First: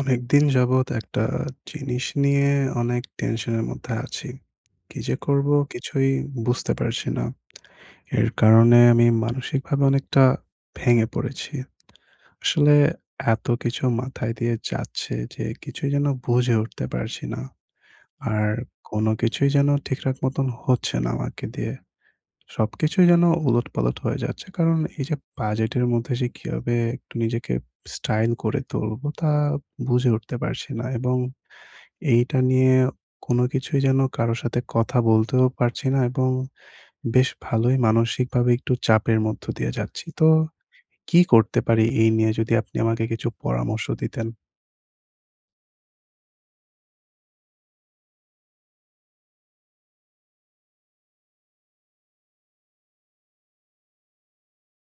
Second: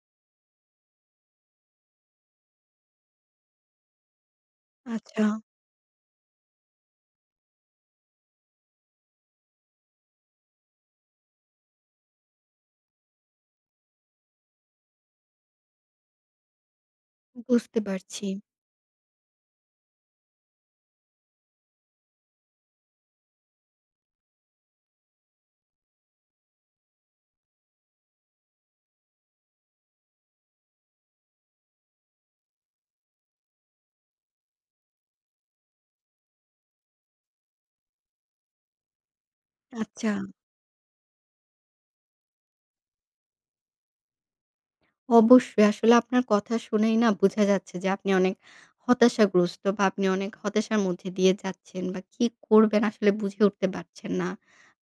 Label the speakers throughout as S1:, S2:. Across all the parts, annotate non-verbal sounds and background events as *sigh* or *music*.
S1: অনেকদিন যাবৎ একটা জিনিস নিয়ে অনেক টেনশনের মধ্যে আছি, কি যে
S2: আচ্ছা।
S1: করবো কিছুই বুঝতে পারছি না *smacks lips* এর কারণে আমি মানসিকভাবে অনেকটা ভেঙে পড়েছি। আসলে এত কিছু মাথায় দিয়ে যাচ্ছে যে কিছুই যেন বুঝে উঠতে পারছি
S2: উ
S1: না।
S2: বুঝতে পারছি।
S1: আর কোনো কিছুই যেন ঠিকঠাক মতন হচ্ছে না আমাকে দিয়ে। সবকিছুই যেন উলট-পালট হয়ে যাচ্ছে কারণ এই যে বাজেটের মধ্যে যে কিভাবে একটু নিজেকে স্টাইল করে তুলবো তা বুঝে উঠতে পারছি না এবং এইটা নিয়ে কোনো কিছুই যেন কারো সাথে কথা বলতেও পারছি না এবং বেশ ভালোই মানসিকভাবে একটু চাপের মধ্য দিয়ে যাচ্ছি,
S2: আচ্ছা।
S1: তো কি করতে পারি? এই নিয়ে যদি আপনি আমাকে কিছু পরামর্শ দিতেন।
S2: অবশ্যই আসলে আপনার কথা শুনেই না বুঝা যাচ্ছে যে আপনি অনেক হতাশাগ্রস্ত বা আপনি অনেক হতাশার মধ্যে দিয়ে যাচ্ছেন বা কি করবেন? আসলে বুঝে উঠতে পারছেন না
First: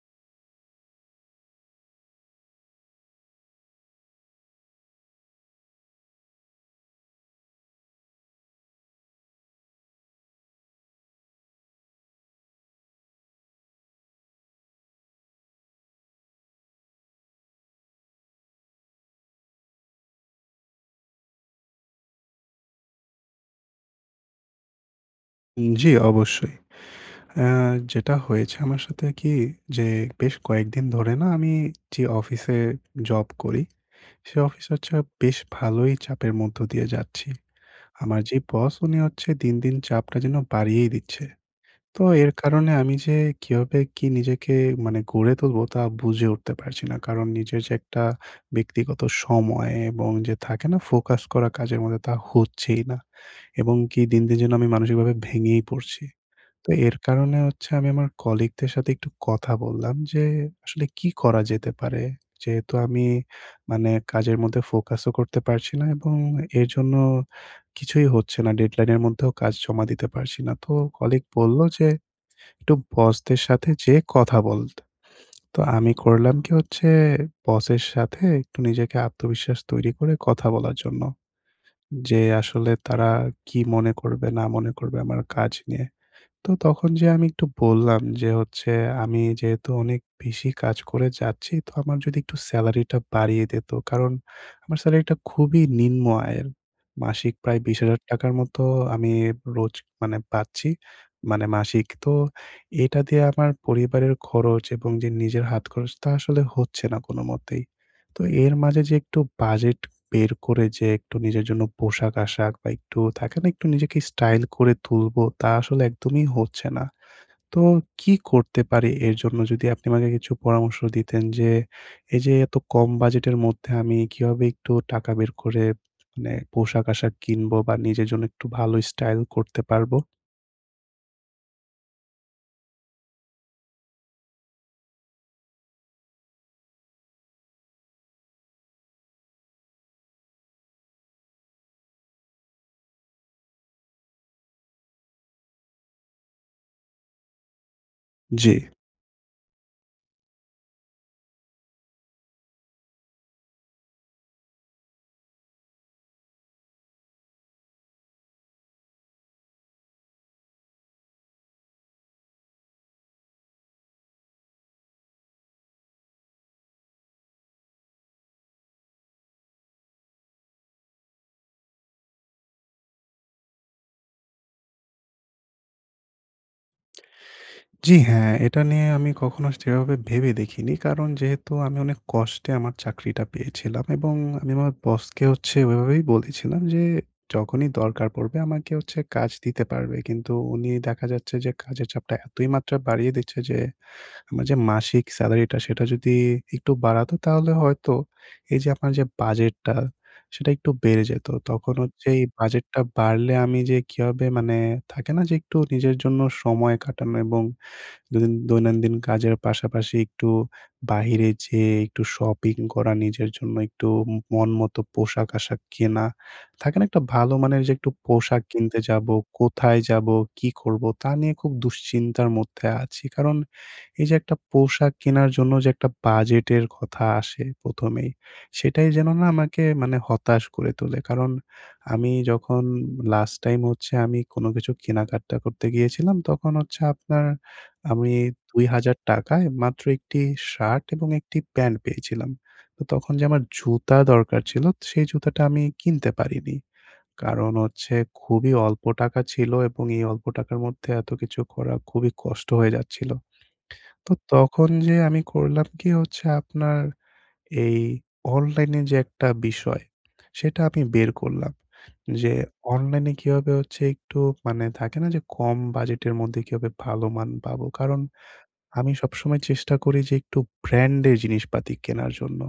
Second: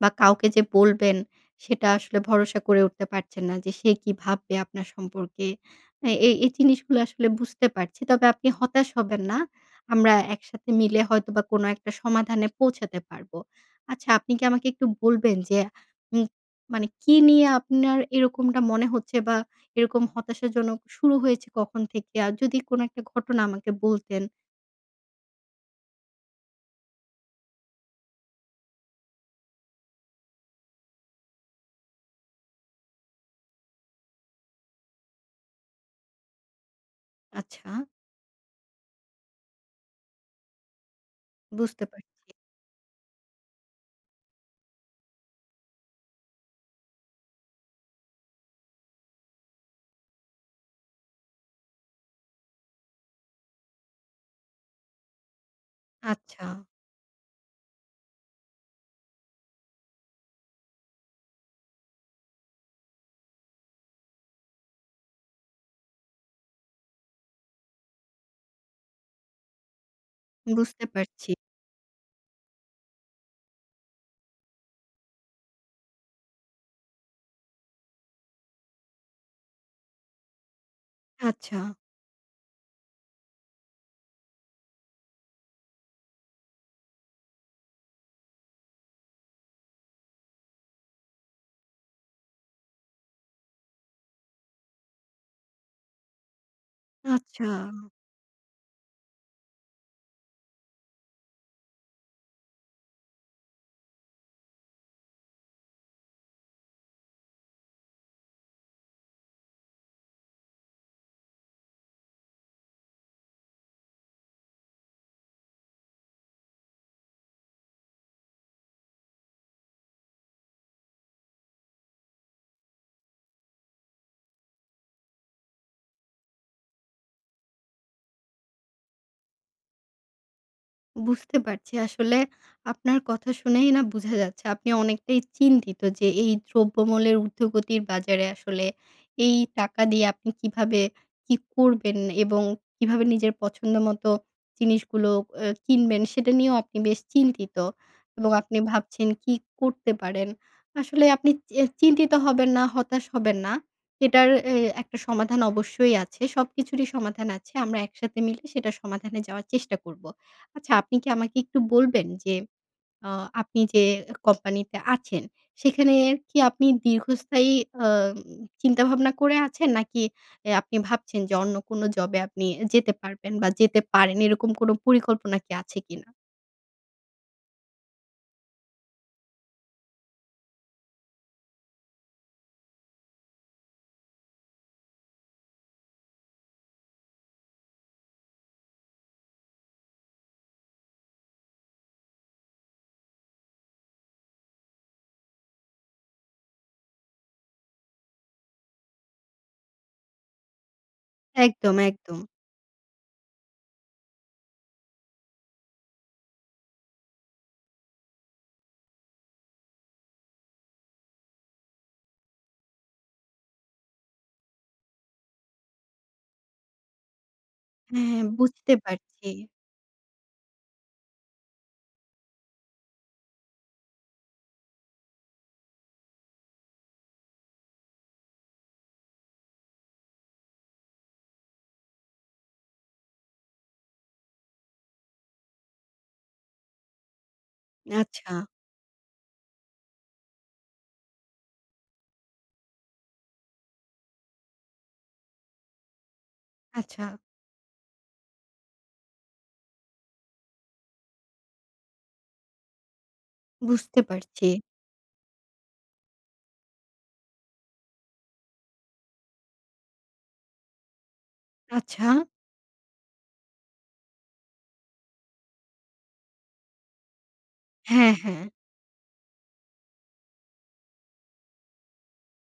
S2: বা কাউকে যে বলবেন সেটা আসলে ভরসা করে উঠতে পারছেন না যে, সে কি ভাববে আপনার সম্পর্কে? এ এই এই জিনিসগুলা আসলে বুঝতে পারছি তবে আপনি হতাশ হবেন না। আমরা একসাথে মিলে হয়তোবা কোনো একটা সমাধানে পৌঁছাতে পারবো। আচ্ছা আপনি কি আমাকে একটু বলবেন যে উ মানে কি নিয়ে আপনার এরকমটা মনে হচ্ছে বা এরকম হতাশাজনক শুরু হয়েছে কখন থেকে? আর যদি কোনো একটা ঘটনা আমাকে বলতেন।
S1: জি, অবশ্যই। এহ যেটা হয়েছে আমার সাথে কি যে বেশ কয়েকদিন ধরে না, আমি যে অফিসে জব করি, সে অফিসে হচ্ছে বেশ ভালোই চাপের মধ্য দিয়ে যাচ্ছি।
S2: আচ্ছা।
S1: আমার যে বস, উনি হচ্ছে দিন, দিন চাপটা যেন বাড়িয়েই দিচ্ছে।
S2: বুঝতে,
S1: তো এর
S2: পারছি।
S1: কারণে আমি যে কীভাবে কি নিজেকে মানে গড়ে তুলবো, তা বুঝে উঠতে পারছি না। কারণ নিজের যে একটা ব্যক্তিগত সময় এবং যে থাকে না ফোকাস করা কাজের মধ্যে, তা হচ্ছেই না। এবং কি দিন, দিন যে আমি মানসিকভাবে ভেঙেই পড়ছি।
S2: আচ্ছা।
S1: তো এর কারণে হচ্ছে আমি আমার কলিগদের সাথে একটু কথা বললাম যে আসলে কি করা যেতে পারে। যেহেতু আমি মানে কাজের মধ্যে ফোকাসও করতে পারছি না এবং এর জন্য কিছুই হচ্ছে না, ডেডলাইনের মধ্যেও কাজ জমা দিতে পারছি না। তো
S2: বুঝতে,
S1: কলিগ
S2: পারছি।
S1: বললো যে একটু বসদের সাথে যে কথা বলতে। তো আমি করলাম কি, হচ্ছে বসের সাথে একটু নিজেকে আত্মবিশ্বাস তৈরি করে কথা বলার জন্য।
S2: আচ্ছা।
S1: যে আসলে তারা কি মনে করবে, না মনে করবে আমার কাজ নিয়ে। তো তখন যে আমি একটু বললাম যে হচ্ছে আমি যেহেতু অনেক বেশি কাজ করে যাচ্ছি, তো আমার যদি একটু সেলারিটা বাড়িয়ে দিত। কারণ আমার সেলারিটা খুবই নিম্ন আয়ের। মাসিক
S2: আচ্ছা।
S1: প্রায় ২০,০০০ টাকার মতো আমি রোজ পাচ্ছি মানে মাসিক। তো এটা দিয়ে আমার পরিবারের খরচ এবং যে নিজের হাতখরচ, তা আসলে হচ্ছে না কোনোমতেই। তো এর মাঝে যে একটু বাজেট বের করে যে একটু নিজের জন্য পোশাক-আশাক বা একটু থাকে না, একটু নিজেকে স্টাইল করে তুলবো তা আসলে একদমই হচ্ছে না। তো কি করতে পারি এর জন্য, যদি আপনি আমাকে কিছু পরামর্শ দিতেন যে এইযে এত কম বাজেটের মধ্যে আমি কিভাবে একটু টাকা বের করে মানে পোশাক-আশাক কিনবো বা নিজের জন্য একটু ভালো স্টাইল করতে পারবো।
S2: বুঝতে পারছি। আসলে আপনার কথা শুনেই না বুঝা যাচ্ছে আপনি অনেকটাই চিন্তিত যে এই দ্রব্যমূল্যের ঊর্ধ্বগতির বাজারে আসলে এই টাকা দিয়ে আপনি কীভাবে কি করবেন এবং কীভাবে নিজের পছন্দ মতো জিনিসগুলো অ্যা কিনবেন সেটা নিয়েও বেশ চিন্তিত এবং আপনি
S1: জি।
S2: ভাবছেন কি করতে পারেন। আসলে আপনি চে চিন্তিত হবেন না, হতাশ হবেন না। এটার এ একটা সমাধান অবশ্যই আছে সবকিছুরই সমাধান আছে। আমরা একসাথে মিলে সেটা সমাধানে যাওয়ার চেষ্টা করবো। আচ্ছা আপনি কি আমাকে একটু বলবেন যে আ আপনি যে এ কোম্পানিতে আছেন সেখানে কি আপনি দীর্ঘস্থায়ী অম চিন্তা-ভাবনা করে আছেন? নাকি এ আপনি ভাবছেন যে অন্য কোনো জবে আপনি এ যেতে পারবেন বা যেতে পারেন এরকম কোনো পরিকল্পনা কি আছে কিনা?
S1: জি হ্যাঁ, এটা নিয়ে আমি কখনো সেভাবে ভেবে দেখিনি কারণ যেহেতু আমি অনেক কষ্টে আমার চাকরিটা পেয়েছিলাম এবং আমি আমার বসকে হচ্ছে ওই ভাবেই বলেছিলাম যে যখনই দরকার পড়বে আমাকে হচ্ছে কাজ দিতে পারবে কিন্তু উনি দেখা যাচ্ছে যে কাজের চাপটা এতই মাত্রা বাড়িয়ে দিচ্ছে যে আমার যে মাসিক স্যালারিটা সেটা যদি একটু বাড়াতো, তাহলে হয়তো এই যে আপনার যে বাজেটটা সেটা একটু বেড়ে যেতো। তখন
S2: একদম,
S1: হচ্ছে
S2: একদম।
S1: এই বাজেটটা বাড়লে আমি যে কীভাবে মানে থাকে না যে একটু নিজের জন্য সময় কাটানো এবং দনিন দৈনন্দিন কাজের পাশাপাশি একটু বাহিরে যেয়ে একটু শপিং করা নিজের জন্য একটু উ মনমতো পোশাক-আশাক কেনা। থাকে না? একটা ভালো মানের যে একটু
S2: হ্যাঁ,
S1: পোশাক
S2: বুঝতে
S1: কিনতে যাবো,
S2: পারছি।
S1: কোথায় যাবো? কী করবো? তা নিয়ে খুব দুশ্চিন্তার মধ্যে আছি কারণ এই যে একটা পোশাক কেনার জন্য যে একটা বাজেটের কথা আসে ১ম এই সেটাই যেন না আমাকে মানে হতাশ করে তোলে। কারণ আমি যখন লাস্ট টাইম হচ্ছে আমি কোনো কিছু কেনাকাটা করতে গিয়েছিলাম তখন হচ্ছে আপনার
S2: নে
S1: আমি
S2: আচ্ছা।
S1: ৳২০০০ য় মাত্র একটি শার্ট এবং একটি প্যান্ট পেয়েছিলাম। তো তখন যে আমার জুতা দরকার ছিল সেই জুতাটা আমি কিনতে পারিনি।
S2: আচ্ছা।
S1: কারণ হচ্ছে খুবই অল্প টাকা ছিল এবং এই অল্প টাকার মধ্যে এত কিছু করা খুবই কষ্ট হয়ে যাচ্ছিল।
S2: বুঝতে
S1: তো
S2: পারছি।
S1: তখন যে আমি করলাম কি হচ্ছে আপনার এই অনলাইন যে একটা বিষয়, সেটা আমি বের করলাম।
S2: আচ্ছা।
S1: যে অনলাইনে কিভাবে হচ্ছে একটু মানে থাকে না? যে, কম বাজেটের মধ্যে কিভাবে ভালোমান পাবো। কারণ
S2: হ্যাঁ, হ্যাঁ।
S1: আমি সবসময় চেষ্টা করি যে একটু ব্র্যান্ডের জিনিসপাতি কেনার জন্য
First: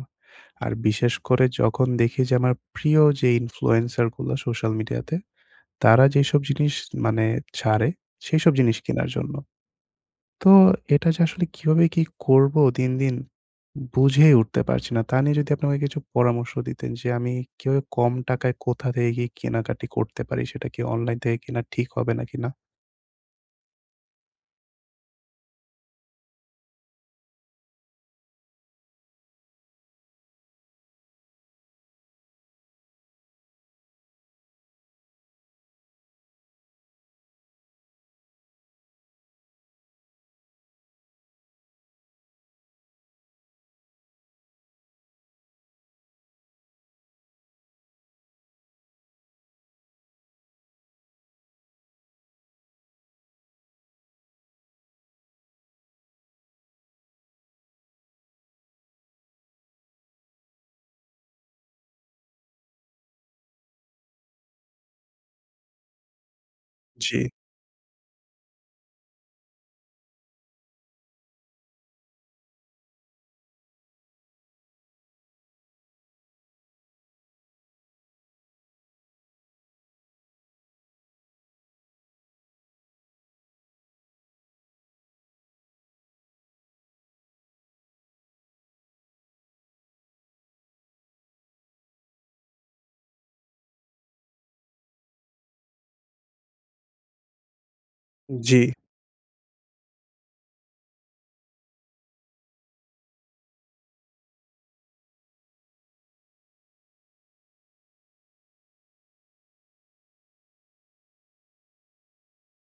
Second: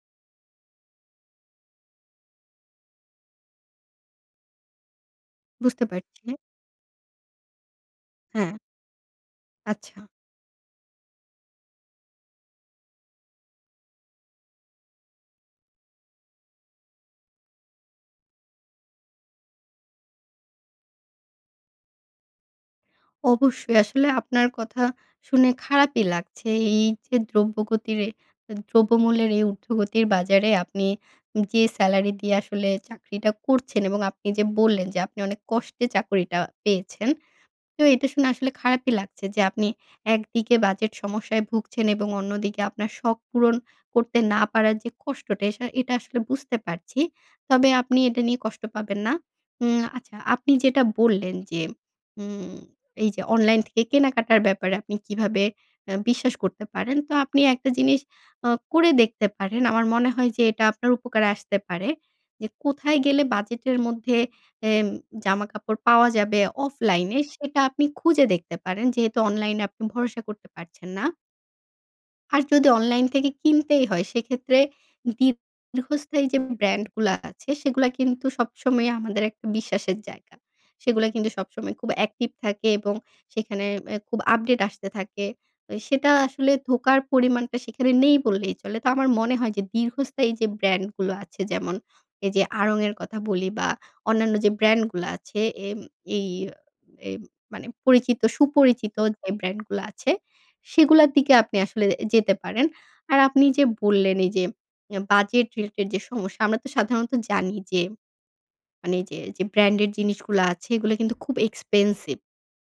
S1: আর বিশেষ করে যখন দেখি যে আমার প্রিয় যে ইনফ্লুয়েন্সার গুলো সোশ্যাল মিডিয়াতে
S2: বুঝতে
S1: তারা
S2: পারছি।
S1: যেইসব জিনিস মানে ছাড়ে
S2: হ্যাঁ।
S1: সেইসব জিনিস কেনার জন্য।
S2: আচ্ছা।
S1: তো এটা যে আসলে কিভাবে কি করবো? দিন, দিন বুঝেই উঠতে পারছি না। তা নিয়ে যদি আপনি আমাকে কিছু পরামর্শ দিতেন যে, আমি কিভাবে কম টাকায় কোথা থেকে গিয়ে কেনাকাটা করতে পারি? সেটা কি অনলাইন থেকে কেনা ঠিক হবে নাকি না?
S2: অবশ্যই আসলে আপনার কথা শুনে খারাপই লাগছে এই যে দ্রব্যগতির দ্রব্যমূল্যের এই উর্ধ্বগতির বাজারে আপনি যে স্যালারি দিয়ে আসলে চাকরিটা করছেন এবং আপনি যে বললেন যে আপনি অনেক কষ্টে চাকরিটা পেয়েছেন তো এটা শুনে আসলে খারাপই লাগছে যে আপনি একদিকে বাজেট সমস্যায় ভুগছেন এবং অন্যদিকে আপনার শখ পূরণ করতে না পারার যে কষ্টটা এসা এটা আসলে বুঝতে পারছি তবে আপনি এটা নিয়ে কষ্ট পাবেন না। উম আচ্ছা আপনি যেটা বললেন যে উম এই যে অনলাইন থেকে কেনাকাটার ব্যাপারে আপনি কিভাবে আ বিশ্বাস করতে পারেন, তো আপনি একটা জিনিস আ করে দেখতে পারেন। আমার মনে হয় যে এটা আপনার উপকারে আসতে পারে। যে কোথায় গেলে বাজেটের মধ্যে এ জামাকাপড় পাওয়া যাবে অফলাইনে
S1: জি।
S2: সেটা আপনি খুঁজে দেখতে পারেন যেহেতু অনলাইনে আপনি ভরসা করতে পারছেন না আর যদি অনলাইন থেকে কিনতেই হয় সেক্ষেত্রে দীর্ঘস্থায়ী যে ব্র্যান্ডগুলা আছে সেগুলা কিন্তু সবসময় আমাদের একটা বিশ্বাসের জায়গা। সেগুলা কিন্তু সবসময় খুব অ্যাক্টিভ থাকে এবং সেখানে আ খুব আপডেট আসতে থাকে। এ সেটা আসলে ধোকার পরিমাণটা সেখানে নেই বললেই চলে। তো আমার মনে হয় যে দীর্ঘস্থায়ী যে ব্র্যান্ডগুলো আছে যেমন, এই যে Aarong এর কথা বলি বা অন্যান্য যে ব্র্যান্ডগুলা আছে এ এই এই মানে পরিচিত
S1: জি।
S2: সুপরিচিত যে ব্র্যান্ডগুলা আছে সেগুলার দিকে আপনি আসলে যেতে পারেন, আর আপনি যে বললেন এই যে এ বাজেট রিলেটেড যে সমস্যা আমরা তো সাধারণত জানি যে মানে যে যে ব্র্যান্ডের জিনিসগুলা আছে এগুলা কিন্তু খুব এক্সপেনসিভ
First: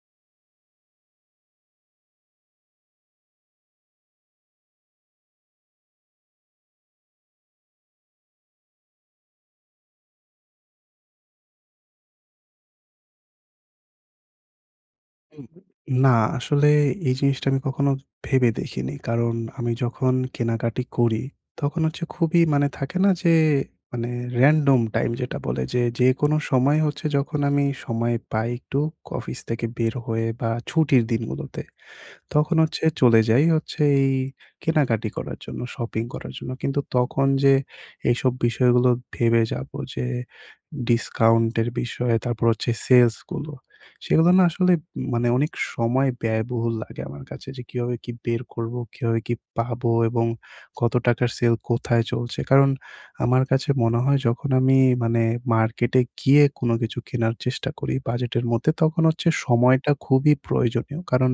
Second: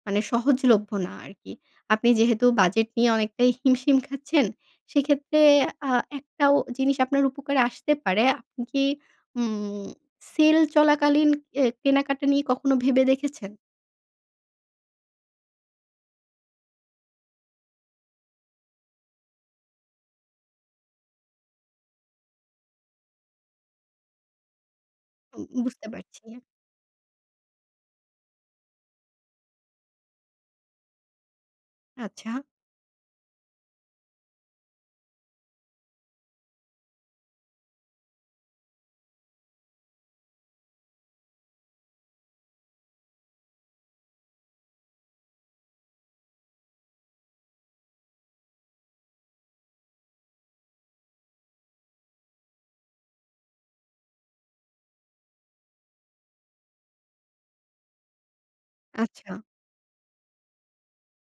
S2: মানে সহজলভ্য না আরকি। আপনি যেহেতু বাজেট নিয়ে অনেকটাই হিমশিম খাচ্ছেন, সেক্ষেত্রে আ একটা জিনিস আপনার উপকারে আসতে পারে। আপনি কি উম সেল চলাকালীন এ কেনাকাটা নিয়ে কখনো ভেবে দেখেছেন?
S1: হুম। না, আসলে এই জিনিসটা আমি কখনো ভেবে দেখিনি। কারণ আমি যখন কেনাকাটা করি তখন হচ্ছে খুবই মানে থাকে না যে মানে রেনডম টাইম। যেটা
S2: উম
S1: বলে যে
S2: বুঝতে পারছি।
S1: যেকোনো সময় হচ্ছে যখন আমি সময় পাই একটু অফিস থেকে বের হয়ে বা ছুটির দিনগুলোতে।
S2: আচ্ছা।
S1: তখন হচ্ছে চলে যাই হচ্ছে এই কেনাকাটা করার জন্য শপিং করার জন্য। কিন্তু তখন যে এইসব বিষয়গুলো ভেবে যাবো যে ডিসকাউন্টের বিষয়ে তারপর হচ্ছে সেলসগুলো। সেগুলো না আসলে মানে অনেক সময় ব্যয়বহুল লাগে আমার কাছে যে কীভাবে কী বের করবো কিভাবে কি পাবো এবং কত টাকার সেল কোথায় চলছে কারণ আমার কাছে মনে হয় যখন আমি মানে মার্কেটে গিয়ে কোনো কিছু কেনার চেষ্টা করি। বাজেটের মধ্যে তখন হচ্ছে
S2: আচ্ছা।
S1: সময়টা খুবই প্রয়োজনীয়। কারণ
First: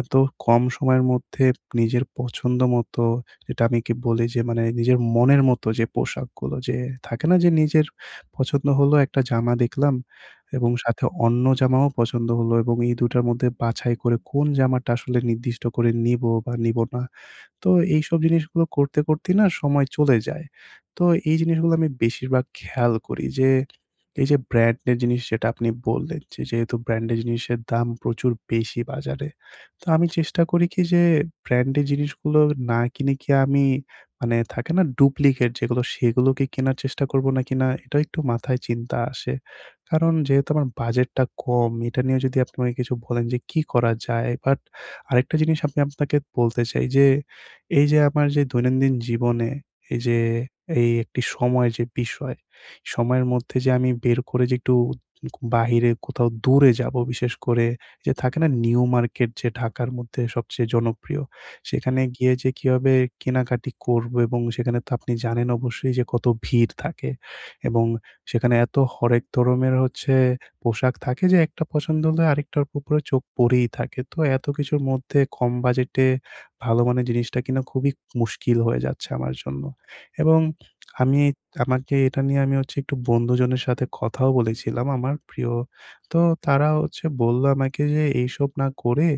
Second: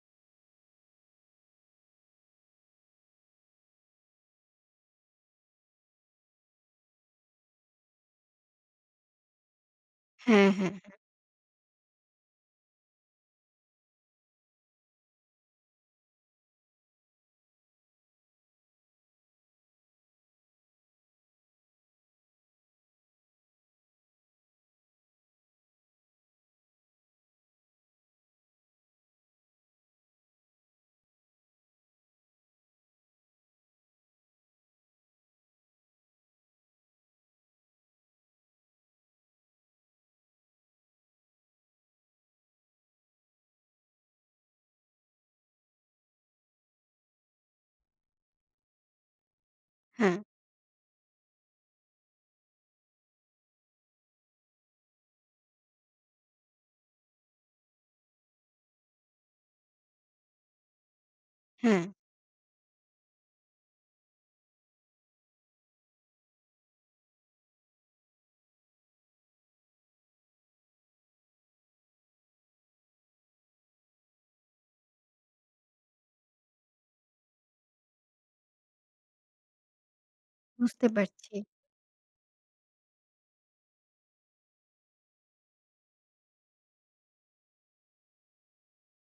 S1: এত কম সময়ের মধ্যে নিজের পছন্দ মতো। যেটা আমি কি বলি যে মানে নিজের মনের মতো যে পোশাকগুলো যে থাকে না যে নিজের পছন্দ হলো একটা জামা দেখলাম।
S2: হ্যাঁ,
S1: এবং
S2: হ্যাঁ, হ্যাঁ।
S1: সাথে অন্য জামাও পছন্দ হলো। এবং এই ২ টার মধ্যে বাছাই করে কোন জামাটা আসলে নির্দিষ্ট করে নিবো বা নিবো না। তো এইসব জিনিসগুলো করতে, করতেই না সময় চলে যায়। তো এই জিনিসগুলো আমি বেশিরভাগ খেয়াল করি যে এই যে ব্র্যান্ড এর জিনিস যেটা আপনি বললেন। যেহেতু ব্র্যান্ড এর জিনিসের দাম প্রচুর বেশি বাজারে। তো আমি চেষ্টা করি কি যে ব্র্যান্ড এর জিনিসগুলো না কিনে কি আমি মানে থাকে না ডুপ্লিকেট যেগুলো সেগুলো কি কেনার চেষ্টা করবো নাকি না এটা একটু মাথায় চিনতা আসে। কারণ যেহেতু আমার বাজেটটা কম এটা নিয়ে যদি আপনি আমাকে কিছু বলেন যে কী করা যায়? বাট আরেকটা জিনিস আমি আপনাকে বলতে চাই যে, এইযে আমার যে দৈনন্দিন জীবনে এই যে
S2: হ্যাঁ।
S1: এই একটি সময় যে বিষয় সময়ের মধ্যে যে আমি বের করে যে একটু কু বাইরে কোথাও দূরে যাবো বিশেষ করে যে থাকে না নিউ মার্কেট যে ঢাকার মধ্যে সবচেয়ে জনপ্রিয়।
S2: হ্যাঁ।
S1: সেখানে গিয়ে যে কীভাবে কেনাকাটা করবো এবং সেখানে তো আপনি জানেন অবশ্যই যে কত ভিড় থাকে এবং সেখানে এত হরেক ধরনের হচ্ছে পোশাক থাকে যে একটা পছন্দ হলে আরেকটার উপরে চোখ পড়েই থাকে। তো এত কিছুর মধ্যে কম বাজেটে ভালো মানের জিনিসটা কিনা খুবই মুশকিল হয়ে যাচ্ছে আমার জন্য। এবং
S2: বুঝতে
S1: আমি
S2: পারছি।
S1: আমাকে এটা নিয়ে আমি হচ্ছে একটু বন্ধুজনের সাথে কথাও বলেছিলাম আমার প্রিয়। তো তারা হচ্ছে বললো আমাকে যে এইসব না করে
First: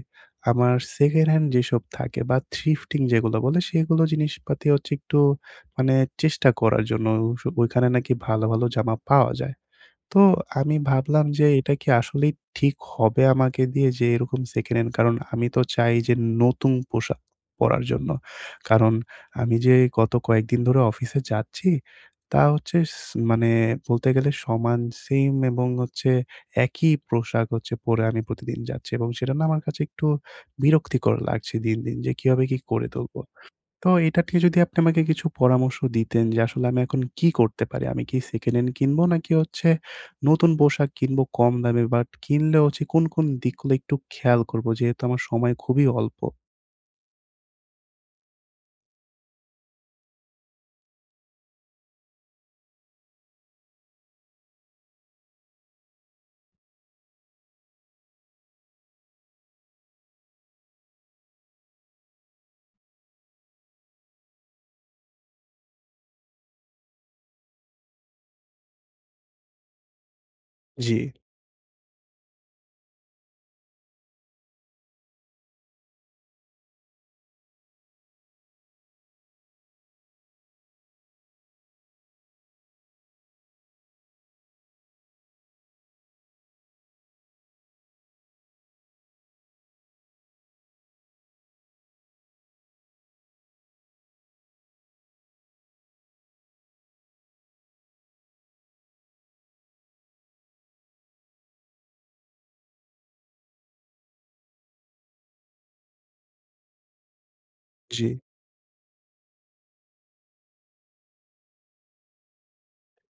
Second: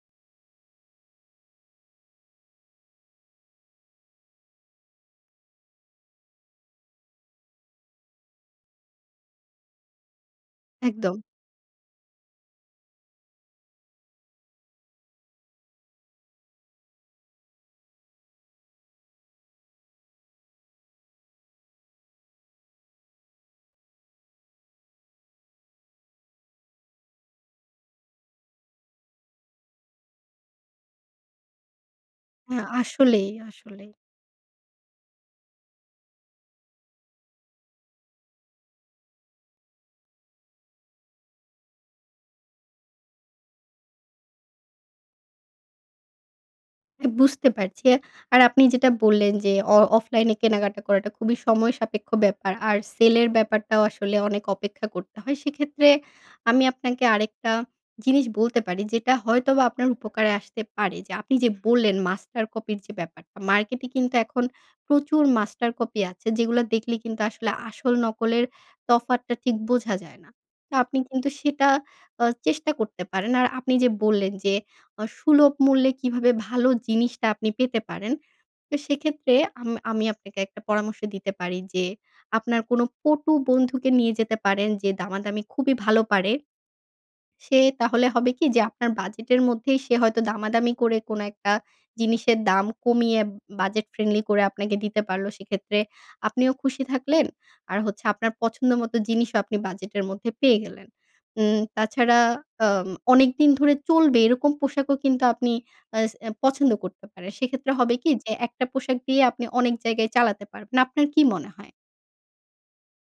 S1: আমার সেকেন্ড হ্যান্ড যেসব থাকে বা থিফটিং যেগুলো বলে সেগুলো জিনিসপাতি হচ্ছে একটু মানে চেষ্টা করার জন্য। ওইসব ওইখানে নাকি ভালো, ভালো জামা পাওয়া যায়। তো আমি
S2: একদম।
S1: ভাবলাম যে এটা কি আসলেই ঠিক হবে আমাকে দিয়ে যে এরকম সেকেন্ড হ্যান্ড। কারণ আমি তো চাই যে নতুন পোশাক পরার জন্য। কারণ আমি যে গত কয়েকদিন ধরে অফিসে যাচ্ছি, তা হচ্ছে স মানে বলতে গেলে সমান সিম এবং হচ্ছে একই পোশাক হচ্ছে পরে। আমি প্রতিদিন যাচ্ছি এবং সেটা না আমার কাছে একটু বিরক্তিকর লাগছে দিন, দিন যে কিভাবে কি
S2: হ্যাঁ।
S1: করে তুলবো।
S2: আসলেই,
S1: তো
S2: আসলেই।
S1: এটাতে যদি আপনি আমাকে কিছু পরামর্শ দিতেন যে আসলে আমি এখন কি করতে পারি? আমি কি সেকেন্ড হ্যান্ড কিনবো নাকি হচ্ছে নতুন পোশাক কিনবো কম দামে? বাট কিনলে কোন, কোন দিকগুলো একটু খেয়াল করব যেহেতু আমার সময় খুবই অল্প।
S2: বুঝতে পারছি আর আপনি যেটা বললেন যে অ অফলাইনে কেনাকাটা করাটা খুবই সময়সাপেক্ষ ব্যাপার। আর সেলের ব্যাপারটাও আসলে অনেক অপেক্ষা করতে হয় সেক্ষেত্রে আমি আপনাকে আরেকটা জিনিস বলতে পারি, যেটা হয়তোবা আপনার উপকারে আসতে পারে। যে আপনি যে বললেন মাস্টার কপির যে ব্যাপারটা মার্কেটে কিন্তু এখন প্রচুর মাস্টার কপি আছে যেগুলো দেখলে কিন্তু আসলে আসল নকলের তফাৎটা ঠিক বোঝা যায় না। তো আপনি
S1: জি।
S2: কিন্তু সেটা আ চেষ্টা করতে পারেন। আর আপনি যে বললেন যে আ সুলভ মূল্যে কিভাবে ভালো জিনিসটা আপনি পেতে পারেন তো সেক্ষেত্রে আম আমি আপনাকে একটা পরামর্শ দিতে পারি যে আপনার কোন পটু বন্ধুকে নিয়ে যেতে পারেন যে দামাদামি খুবই ভালো পারে। সে তাহলে হবে কি? যে আপনার বাজেটের মধ্যেই সে হয়তো দামাদামি করে কোন একটা জিনিসের দাম কমিয়ে বাজেট ফ্রেন্ডলি করে আপনাকে দিতে পারলো সেক্ষেত্রে আপনিও খুশি থাকলেন। আর হচ্ছে আপনার পছন্দ মতো জিনিসও আপনি বাজেটের মধ্যে পেয়ে গেলেন। উম তাছাড়া আ অনেকদিন ধরে চলবে এরকম পোশাকও কিন্তু আপনি আ স পছন্দ করতে পারেন। সেক্ষেত্রে হবে কি
S1: জি।
S2: যে একটা পোশাক দিয়ে আপনি অনেক জায়গায় চালাতে পারবেন। আপনার কি মনে হয়?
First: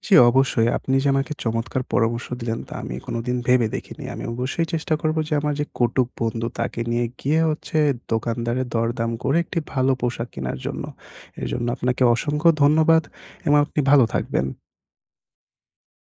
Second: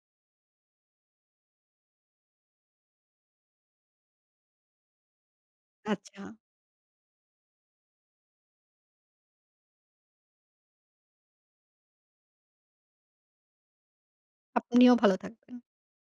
S1: জি, অবশ্যই আপনি যে আমাকে চমৎকার পরামর্শ দিলেন, তা আমি কোনদিন ভেবে দেখিনি। আমি অবশ্যই চেষ্টা করব যে আমার যে কটুক
S2: আচ্ছা।
S1: বন্ধু তাকে নিয়ে গিয়ে দোকানদারের দরদাম করে একটি ভালো পোশাক কেনার জন্য। এর জন্য আপনাকে অসংখ্য ধন্যবাদ এবং আপনি ভালো থাকবেন।
S2: আপনিও ভালো থাকবেন।